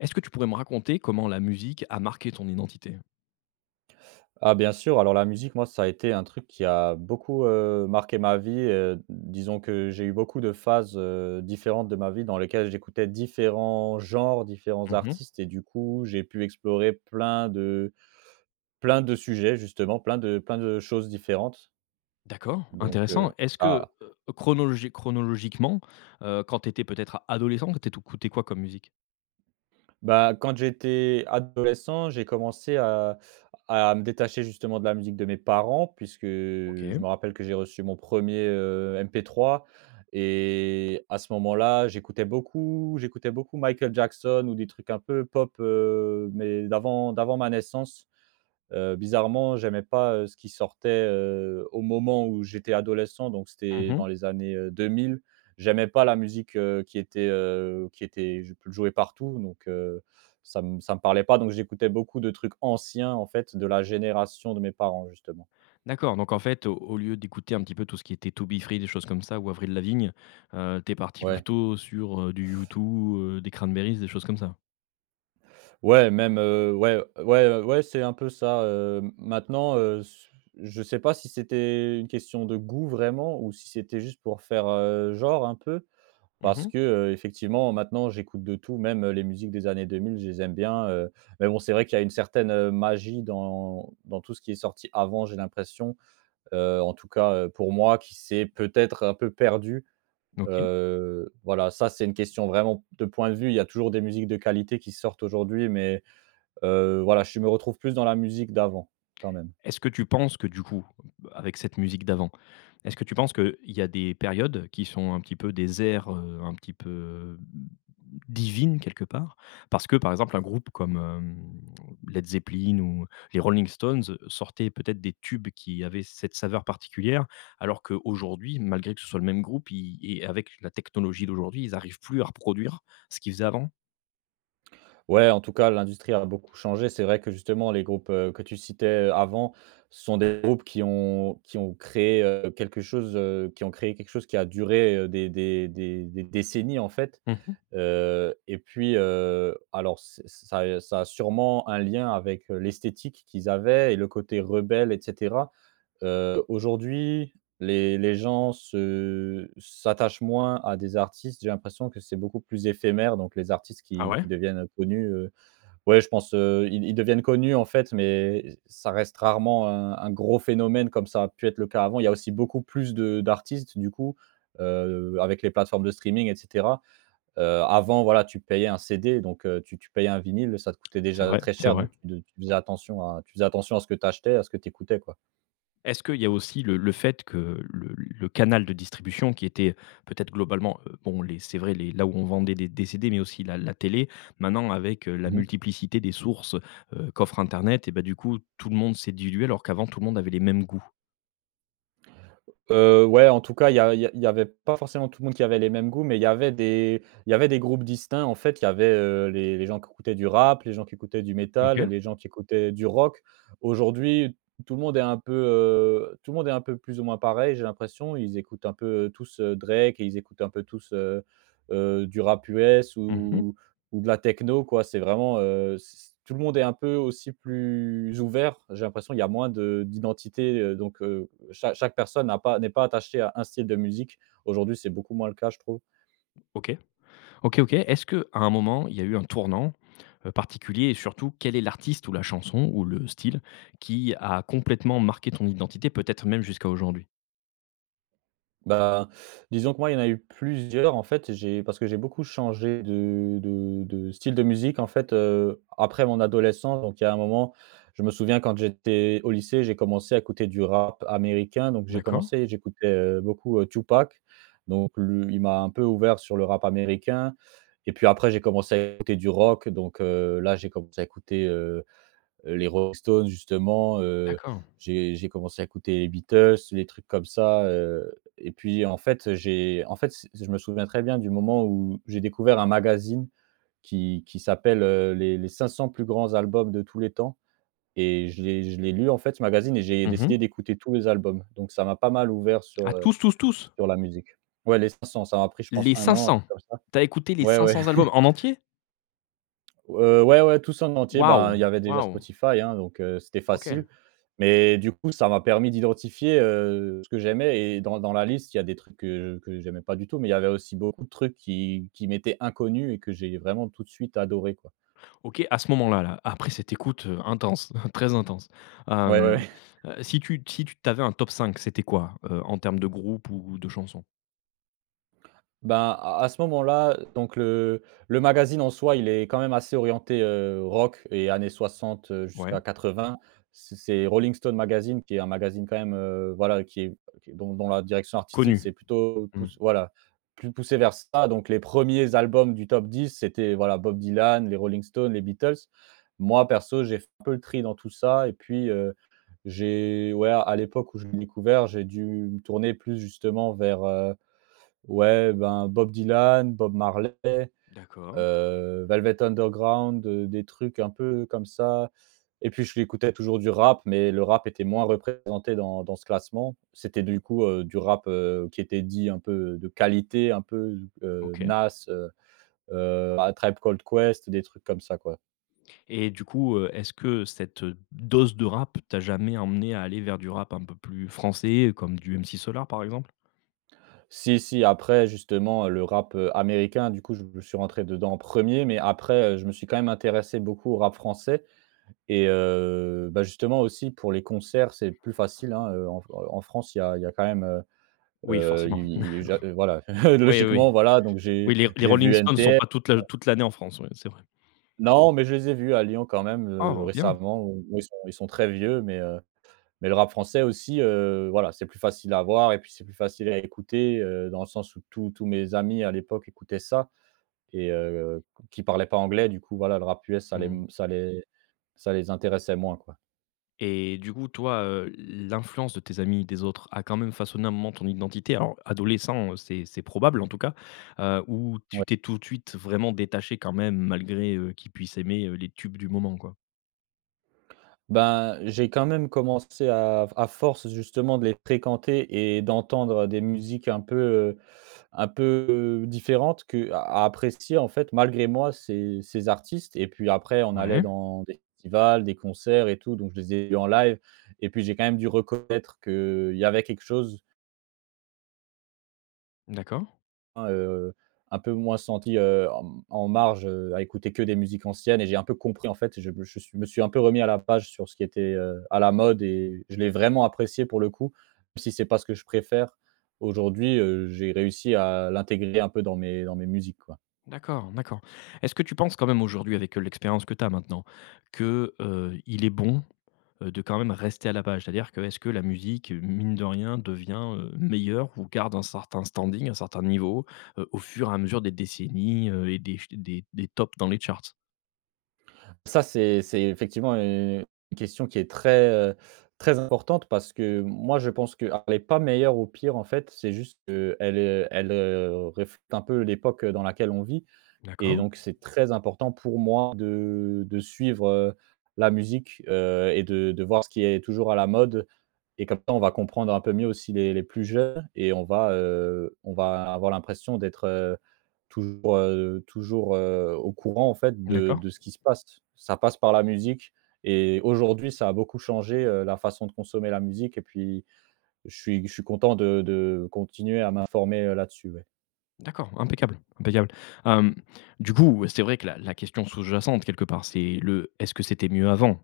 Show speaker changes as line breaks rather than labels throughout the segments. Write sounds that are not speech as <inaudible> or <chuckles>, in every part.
Est-ce que tu pourrais me raconter comment la musique a marqué ton identité?
Ah bien sûr, alors la musique moi ça a été un truc qui a beaucoup, heu, marqué ma vie, heu, disons que j'ai eu beaucoup de phases, heu, différentes de ma vie dans lesquelles, j'écoutais différents genres, différents
Mmh mh.
artistes et du coup j'ai pu explorer plein de plein de sujets justement, plein de plein de choses différentes.
D'accord.
Donc, heu,
Intéressant, est-ce que,
ça
heu, chronologi chronologiquement, heu, quand tu étais peut-être adolescent, t'éto t'écouter quoi comme musique?
Bah, quand j'étais adolescent, j'ai commencé à à me détacher justement de la musique de mes parents puisque, heu,
OK.
je me rappelle que j'ai reçu mon 1er, heu, MP3 et à ce moment-là j'écoutais beaucoup j'écoutais beaucoup Michael Jackson ou des trucs un peu pop, heu, mais d'avant, d'avant ma naissance. Heu, bizarrement j'aimais pas, heu, ce qui sortait, heu, au moment où j'étais adolescent donc c'était
Mmh
dans
mh.
les années, heu, deux mille. J'aimais pas la musique, heu, qui était, heu, qui était, jou jouée partout. Donc, heu, ça me ça me parlait pas, donc j'écoutais beaucoup de trucs anciens en fait, de la génération de mes parents justement.
D'accord, donc en fait, au au lieu d'écouter un petit peu tout ce qui était 2Be3, des choses comme ça, ou Avril Lavigne, heu, tu es parti
Ouais.
plutôt sur, heu, du U2, heu, des Cranberries, des choses comme ça?
Ouais, même, heu, ouais. Ouais, ouais c'est un peu ça, heu. Maintenant, heu, s je sais pas si c'était une question de goût vraiment ou si c'était juste pour faire, heu, genre un peu
Mmh
parce
mh.
que, heu, effectivement maintenant j'écoute de tout, même, heu, les musiques des années deux mille, je les aime bien, heu. Mais bon c'est vrai qu'il y a une certaine, heu, magie dans dans tout ce qui est sorti avant j'ai l'impression, heu, en tout cas, heu, pour moi qui s'est peut-être un peu perdue.
OK.
Heu, voilà ça c'est une question vraiment de point de vue, il y a toujours des musiques de qualité qui sortent aujourd'hui mais, heu, voilà je me retrouve plus dans la musique d'avant, quand même.
Est-ce que tu penses que du coup bah, avec cette musique d'avant, est-ce que tu penses qu'il y a des périodes qui sont un petit peu des ères, heu, un petit peu, heu, mmh, divines quelque part? Parce que par exemple un groupe comme, hem, Led Zeppelin ou les Rolling Stones, sortaient peut-être des tubes qui avaient cette saveur particulière, alors qu'aujourd'hui malgré que ce soit le même groupe, i i avec la technologie d'aujourd'hui ils arrivent plus à reproduire, ce qu'ils faisaient avant?
Ouais en tout cas l'industrie a beaucoup changé, c'est vrai que justement les groupes, heu, que tu citais, heu, avant sont des groupes qui ont qui ont créé, heu, quelque chose, heu, qui ont créé quelque chose qui a duré, heu, des des des des décennies en fait.
Mmh mh.
Heu, et puis, heu, alors c'est ça a ça a sûrement un lien avec, heu, l'esthétique qu'ils avaient et le côté rebelle et cetera. Heu, aujourd'hui, les les gens se s'attachent moins à des artistes. J'ai l'impression que c'est beaucoup plus éphémère, donc les artistes
Ah
qui
ouais?
qui deviennent, heu, connus, heu, ouais je pense, heu, ils ils deviennent connus en fait, mais ç ça reste rarement un un gros phénomène comme ça a pu être le cas avant. Il y a aussi beaucoup plus de d'artistes du coup, heu, avec les plateformes de streaming et cetera. Heu, avant voilà, tu payais un CD, donc, heu, tu tu payais un vinyle, ça te coûtait
C'est
déjà
vrai,
très
c'est
cher,
vrai.
donc de tu tu faisais attention à tu faisais attention à ce que tu achetais, à ce que tu écoutais quoi.
Est-ce qu'il y a aussi le le fait que le le canal de distribution, qui était, peut-être, globalement, heu, bon les c'est vrai les là où on vendait des des CD, mais aussi la la télé, maintenant avec, heu, la
Mmh mh.
multiplicité des sources, heu, qu'offre internet, et bah, du coup, tout le monde s'est dilué, alors qu'avant tout le monde avait les mêmes goûts?
Heu, ouais en tout cas, il y a il y a il y avait pas forcément tout le monde qui avait les mêmes goûts, mais il y avait des il y avait des groupes distincts. En fait, il y avait, heu, les les gens qui écoutaient du rap, les gens qui écoutaient du métal,
OK.
les gens qui écoutaient du rock. Aujourd'hui, tout le monde est un peu, heu, tout le monde est un peu plus ou moins pareil, j'ai l'impression. Ils écoutent un peu, heu, tous, heu, Drake et ils écoutent un peu tous, heu heu, du rap US
Mmh mh.
ou ou de la techno, quoi. C'est vraiment, heu, c tout le monde est un peu aussi plus ouvert, j'ai l'impression. Il y a moins de d'identités. Heu, donc, heu, cha chaque personne n'a pas n'est pas attachée à 1 style de musique. Aujourd'hui, c'est beaucoup moins le cas, je trouve.
OK. OK, OK. Est-ce qu'à un moment il y a eu un tournant, heu, particulier? Et surtout, quel est l'artiste ou la chanson ou le style qui a complètement marqué ton identité, peut-être même jusqu'à aujourd'hui?
Bah, disons que moi, il y en a eu plusieurs, en fait et j'ai parce que j'ai beaucoup changé de de de style de musique, en fait, heu, après mon adolescence. Donc, il y a un moment, je me souviens, quand j'étais au lycée, j'ai commencé à écouter du rap américain. Donc j'ai
D'accord.
commencé, j'écoutais, heu, beaucoup, heu, 2Pac. Donc lui, il m'a un peu ouvert sur le rap américain. Et puis après, j'ai commencé à écouter du rock. Donc, heu, là j'ai commencé à écouter, heu heu, les Rolling Stones, justement. Heu,
D'accord.
j'ai j'ai commencé à écouter les Beatles, les trucs comme ça. Heu, et puis, en fait, j'ai en fait c je me souviens très bien du moment où j'ai découvert un magazine qui qui s'appelle, heu, les les 500 plus grands albums de tous les temps. Et je l'ai je l'ai lu, en fait, ce magazine, et j'ai
Mmh
décidé
mh.
d'écouter tous les albums. Donc ça m'a pas mal ouvert sur,
Ah
heu,
tous, tous, tous?
sur la musique. Ouais, les 500 ça m'a pris, je pense,
Les
1 an. Un
500?
truc comme ça.
Tu as écouté les
Ouais, ouais.
500 albums,
<chuckles>
en entier?
Heu, ouais, ouais tout ça en entier. Ben, il y
Waouh,
avait déjà
waouh.
Spotify, hein, donc, heu, c'était facile.
OK.
Mais du coup, ça m'a permis d'identifier, heu, ce que j'aimais. Et dans dans la liste, il y a des trucs que je que j'aimais pas du tout, mais il y avait aussi beaucoup de trucs qui qui m'étaient inconnus et que j'ai vraiment tout de suite adoré, quoi.
OK. À ce moment-là, là, après cette écoute, heu, intense, <chuckles> très intense,
Ouais, ouais.
hem,
<chuckles>
heu, si tu si tu t'avais un top 5 c'était quoi, heu, en termes de groupe ou de chansons?
Ben, à à ce moment-là, heu, donc le le magazine en soi, il est quand même assez orienté, heu, rock et années 60, heu,
Ouais.
jusqu'à 80. C c'est Rolling Stone Magazine qui est un magazine quand même, heu, voilà, qui est, bon dans la direction artistique,
Connu?
c'est plutôt
Mmh.
pouss voilà, plus poussé vers ça. Donc les 1ers albums du top 10 c'était voilà: Bob Dylan, les Rolling Stones, les Beatles. Moi perso j'ai f peu le tri dans tout ça et puis, heu, j'ai ouais, à l'époque où je l'ai découvert, j'ai dû me tourner plus justement vers, heu, ouais, ben Bob Dylan, Bob Marley,
D'accord.
heu, Velvet Underground, heu, des trucs un peu comme ça. Et puis j'écoutais toujours du rap, mais le rap était moins représenté dans dans ce classement. C'était du coup, heu, du rap, heu, qui était dit, un peu de qualité, un peu, heu,
OK.
Nas, heu heu, A Tribe Called Quest. Des trucs comme ça, quoi.
Et du coup, heu, est-ce que cette, heu, dose de rap tu as jamais emmené à aller vers du rap un peu plus français, comme du MC Solaar, par exemple?
Si, si. Après, justement, le rap, heu, américain, du coup, je suis rentré dedans en 1er. Mais après, heu, je me suis quand même intéressé beaucoup au rap français. Et heu, bah justement aussi pour les concerts, c'est plus facile, hein. Heu, en f heu, en France, il y a il y a quand même, heu
Oui,
heu,
forcément.
il i i j'a heu, voilà,
<chuckles>
<chuckles> heu,
Oui, oui
logiquement, voilà. Donc j'ai
Oui, les r les
j'ai
Rolling
vu
Stones ne sont
NTM
pas toute l'a toute l'année en France, oui, c'est vrai.
Non, mais je les ai vus à Lyon quand même, heu,
Oh, bien.
récemment, où ils sont ils sont très vieux. Mais, heu, mais le rap français aussi, heu, voilà, c'est plus facile à voir et puis c'est plus facile à écouter, heu, dans le sens où tous tous mes amis, à l'époque, écoutaient ça et heu, qui parlaient pas anglais. Du coup, voilà, le rap US, ça les m
Mmh.
ça les ça les intéressait moins, quoi.
Et du coup, toi, heu, l l'influence de tes amis, des autres, a quand même façonné, un moment, ton identité? Alors adolescent, heu, c'est c'est probable, en tout cas. Heu, ou tu
Ouais.
t'es tout de suite vraiment détaché, quand même, malgré, heu, qu'ils puissent aimer, heu, les tubes du moment, quoi?
Bah, j'ai quand même commencé, à f à force justement de les fréquenter et d'entendre, heu, des musiques un peu, heu, un peu, différentes, que à à apprécier en fait malgré moi, ces ces artistes, et puis après, on allait
Ouais.
dans des festivals, des concerts et tout, donc je les ai vu en live et puis j'ai quand même dû reconnaître qu'il y avait quelque chose.
D'accord.
Un, heu, un peu moins senti, heu, en m en marge, heu, à écouter que des musiques anciennes, et j'ai un peu compris, en fait, je me je suis je me suis un peu remis à la page sur ce qui était, heu, à la mode, et je l'ai vraiment apprécié pour le coup, même si c'est pas ce que je préfère, aujourd'hui, heu, j'ai réussi à l'intégrer un peu dans mes dans mes musiques, quoi.
D'accord, d'accord. Est-ce que tu penses quand même aujourd'hui avec, heu, l'expérience que tu as maintenant, que, heu, il est bon, heu, de quand même rester à la page? C'est-à-dire, que est-ce que la musique, mine de rien, devient, heu, meilleure ou garde un certain standing, un certain niveau, heu, au fur et à mesure des décennies, heu, et des f des des tops dans les charts?
Ça, c'est c'est effectivement, heu, une question qui est très, heu, très importante, parce que moi, je pense qu'elle est pas meilleure ou pire en fait, c'est juste qu'elle, heu, elle, heu, réf te un peu l'époque dans laquelle on vit, et
D'accord.
donc c'est très important pour moi de de suivre, heu, la musique, heu, et de de voir ce qui est toujours à la mode, et comme ça, on va comprendre un peu mieux aussi les les plus jeunes, et on va, heu, on va a avoir l'impression d'être, heu, toujours, heu, toujours, heu, au courant en fait de
D'accord.
de ce qui se passe. Ça passe par la musique et aujourd'hui, ça a beaucoup changé, heu, la façon de consommer la musique, et puis, je suis je suis content de de continuer à m'informer, heu, là-dessus, ouais.
D'accord, impeccable, impeccable. Hem, du coup, c'est vrai que la la question sous-jacente, quelque part, c'est le: «Est-ce que c'était mieux avant?».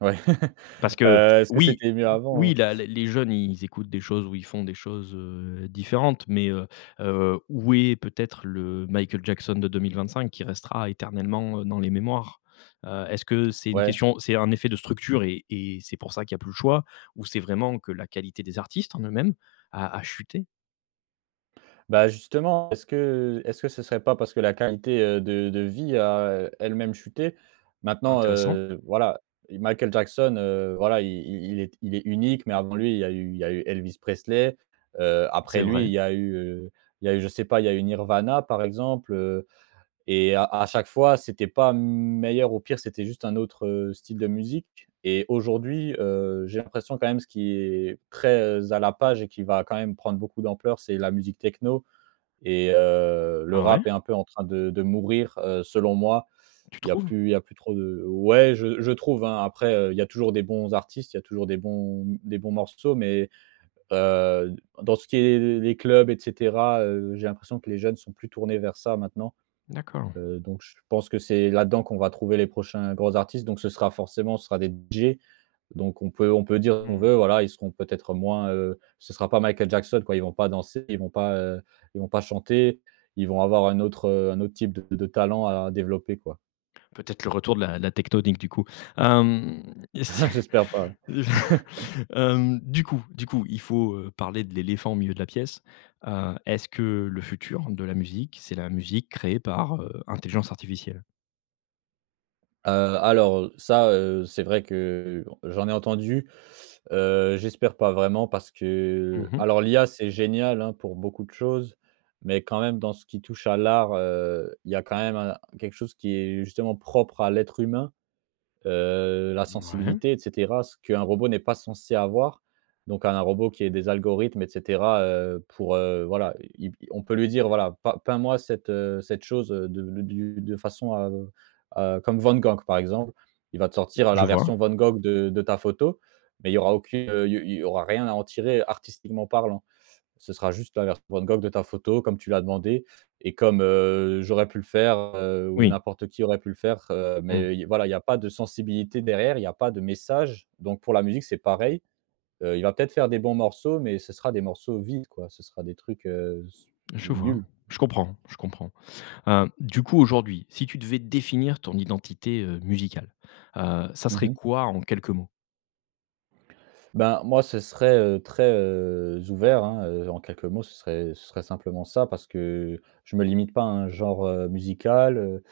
Ouais. <laughs>
Parce que
Heu, est-ce que
oui
c'était mieux avant,
oui
heu?
la les les jeunes, ils écoutent des choses où ils font des choses, heu, différentes, mais, heu, heu, où est peut-être le Michael Jackson de 2025 qui restera éternellement, heu, dans les mémoires? Heu, est-ce que c'est une
Ouais.
question, c'est un effet de structure, et et c'est pour ça qu'il y a plus le choix, ou c'est vraiment que la qualité des artistes en eux-mêmes à à chuté?
Bah, justement est-ce que est-ce que ce serait pas parce que la qualité, heu, de de vie a elle-même chuté? Maintenant,
Intéressant.
heu, voilà, Michael Jackson, heu, voilà, i i il est il est unique, mais avant lui il y a eu il y a eu Elvis Presley, heu. Après
C'est
lui
vrai.
il y a eu, heu, il y a eu je sais pas, il y a eu Nirvana par exemple, heu. Et à à chaque fois c'était pas meilleur ou pire. C'était juste un autre, heu, style de musique. Et aujourd'hui, heu, j'ai l'impression quand même, ce qui est très à la page et qui va quand même prendre beaucoup d'ampleur, c'est la musique techno. Et heu, le
Ah ouais?
rap est un peu en train de de mourir, heu, selon moi.
Tu
Il y a
trouves?
plus il y a plus trop de ouais, je je trouve, hein. Après, heu, il y a toujours des bons artistes, il y a toujours des bons des bons morceaux, mais, heu, dans ce qui est les les les clubs, et cetera, heu, j'ai l'impression que les jeunes sont plus tournés vers ça maintenant.
D'accord.
Heu, donc je pense que c'est là-dedans qu'on va trouver les prochains grands artistes. Donc ce sera forcément ce sera des DJ. Donc on peut on peut dire, qu'on
Mmh.
veut, voilà, ils seront peut-être moins, heu ce sera pas Michael Jackson quoi, ils vont pas danser ils vont pas, heu, ils vont pas chanter. Ils vont avoir un autre, heu, un autre type de de talent à développer quoi.
Peut-être le retour de la la Tecktonik du coup. Hem, et si
<chuckles> J'espère pas. <chuckles>
<chuckles> hem, du coup du coup. Il faut, heu, parler de l'éléphant au milieu de la pièce. Heu, est-ce que le futur de la musique, c'est la musique créée par, heu, intelligence artificielle?
Heu, alors, heu, ça, heu, c'est vrai que j'en ai entendu. Heu, j'espère pas, vraiment, parce
Mmh
que
mh.
alors l'IA c'est génial, hein, pour beaucoup de choses. Mais quand même dans ce qui touche à l'art, heu, il y a quand même un quelque chose qui est justement propre à l'être humain. Heu, la
Mouais.
sensibilité, et cetera. Ce qu'un robot n'est pas censé avoir. Donc un robot qui est des algorithmes, et cetera, heu, pour, heu, voilà, i il on peut lui dire, voilà: «P peins moi cette, heu, cette chose de du de façon à à comme Van Gogh, par exemple», il va te sortir
Je
la
vois.
version Van Gogh de de ta photo. Mais il y aura aucune, heu, il y au il y au, il y aura rien à en tirer artistiquement parlant. Ce sera juste la version Van Gogh de ta photo comme tu l'as demandé. Et comme, heu, j'aurais pu le faire, heu, ou
Oui.
n'importe qui aurait pu le faire. Heu,
Mmh.
mais, il voilà, il y a pas de sensibilité derrière, il y a pas de message. Donc pour la musique c'est pareil, heu, il va peut-être faire des bons morceaux mais ce sera des morceaux vides quoi ce sera des trucs, heu, s
Je vois.
nuls.
Je comprends, je comprends. Hem, du coup, aujourd'hui, si tu devais définir ton identité, heu, musicale, heu, ça
Mmh
serait
mh.
quoi en quelques mots?
Ben, moi ce serait, heu, très, heu, ouvert, hein, heu, en quelques mots ce serait ce serait simplement ça. Parce que je me limite pas à un genre, heu, musical, heu,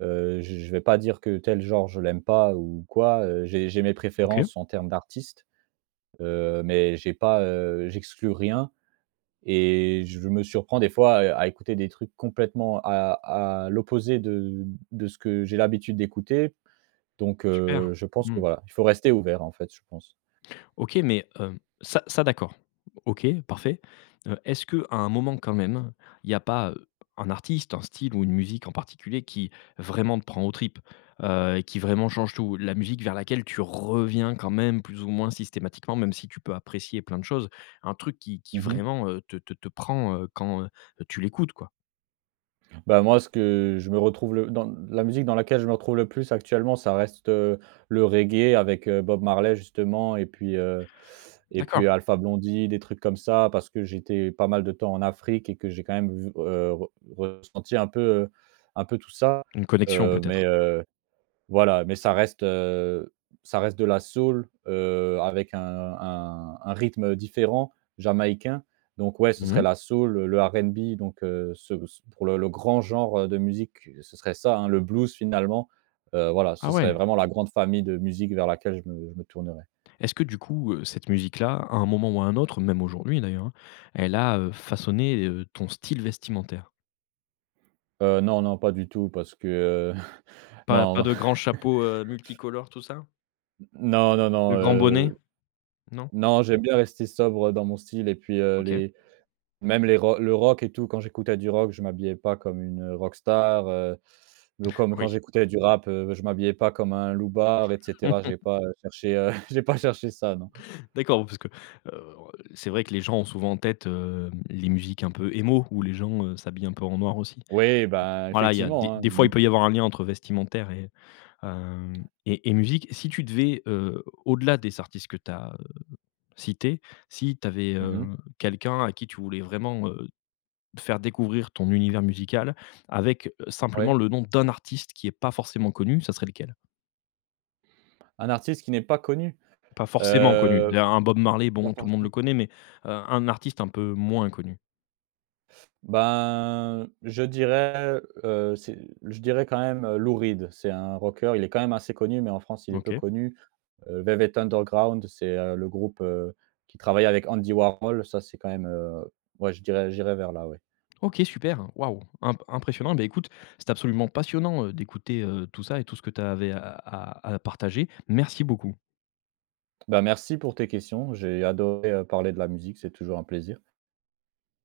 heu, j je vais pas dire que tel genre je l'aime pas ou quoi, heu. J'ai j'ai mes
OK.
préférences en termes d'artistes. Heu, mais j'ai pas, heu, j'exclus rien. Et je me surprends des fois à à écouter des trucs complètement à à l'opposé de de ce que j'ai l'habitude d'écouter. Donc,
Super.
heu, je pense que
Mmh.
voilà. Il faut rester ouvert en fait je pense.
OK, mais, hem, ça, ça d'accord. OK, parfait. Heu, est-ce qu'à un moment quand même, il y a pas, heu, un artiste, un style ou une musique en particulier qui, vraiment te prend aux tripes? Heu, et qui vraiment change tout. La musique vers laquelle tu reviens quand même plus ou moins systématiquement, même si tu peux apprécier plein de choses. Un truc qui qui
Mmh mh.
vraiment, heu, te te te prend, heu, quand, heu, tu l'écoutes quoi.
Bah, moi, ce que je me retrouve le dans la musique dans laquelle je me retrouve le plus actuellement, ça reste heu, le reggae avec heu, Bob Marley, justement. Et puis heu, et puis
D'accord.
Alpha Blondy, des trucs comme ça. Parce que j'étais pas mal de temps en Afrique et que j'ai quand même v heu, re ressenti un peu heu, un peu tout ça,
Une connection,
heu. Mais,
peut-être?
heu, voilà mais ça reste heu, ça reste de la soul heu, avec un un un rythme heu, différent, jamaïcain. Donc ouais, ce
Mmh
serait
mh.
la soul, le RNB. Donc heu, ce ce pour le le grand genre de musique, ce serait ça hein, le blues, finalement heu, voilà ce
Ah
serait
ouais.
vraiment la grande famille de musique vers laquelle je me je me tournerais.
Est-ce que, du coup heu, cette musique-là, à un moment ou à un autre- même aujourd'hui d'ailleurs, hein- elle a heu, façonné heu, ton style vestimentaire?
Heu, non, non pas du tout, parce que heu, <chuckles>
Pas pas
non.
de grands chapeaux heu,
<chuckles>
multicolores, tout ça?
N non, non, non,
De grands bonnets?
heu,
Non?
non. J'aime bien rester sobre dans mon style et puis heu,
OK.
les même les rocks le rock et tout quand j'écoutais du rock, je m'habillais pas comme une heu, rock star heu, ou
<chuckles>
comme quand
Oui.
j'écoutais du rap heu, je m'habillais pas comme un loubard, et cetera. J'ai
<laughs>
pas heu, cherché heu, j'ai pas cherché ça, non.
D'accord, oui, parce que heu, c'est vrai que les gens ont souvent en tête heu, les musiques un peu emo où les gens heu, s'habillent un peu en noir aussi.
Ouais, ben,
Voilà, il y a des
effectivement hein,
des fois il
mmh.
peut y avoir un lien entre vestimentaire et hem, et et musique. Si tu devais heu, au-delà des artistes que tu as heu, cités, si tu avais
Mmh
heu,
mh.
quelqu'un à qui tu voulais vraiment heu, faire découvrir ton univers musical avec simplement
Oui.
le nom d'un artiste qui est pas forcément connu, ça serait lequel?
Un artiste qui n'est pas connu?
Pas forcément connu.
Heu,.
Là un Bob Marley, bon, tout le monde le
<unintelligible>
connaît, mais heu, un artiste un peu moins connu.
Ben, je dirais, heu, c'est je dirais quand même heu, Lou Reed. C'est un rockeur, il est quand même assez connu, mais en France il est peu
OK.
connu. Heu, Velvet Underground c'est heu, le groupe heu, qui travaille avec Andy Warhol. Ça, c'est quand même heu ouais, je dirais j'irais vers là, ouais.
OK, super. Waouh, imp impressionnant. Bah écoute, c'est absolument passionnant heu, d'écouter heu, tout ça et tout ce que tu avais à à à partager. Merci beaucoup.
Bah, merci pour tes questions. J'ai adoré heu, parler de la musique, c'est toujours un plaisir.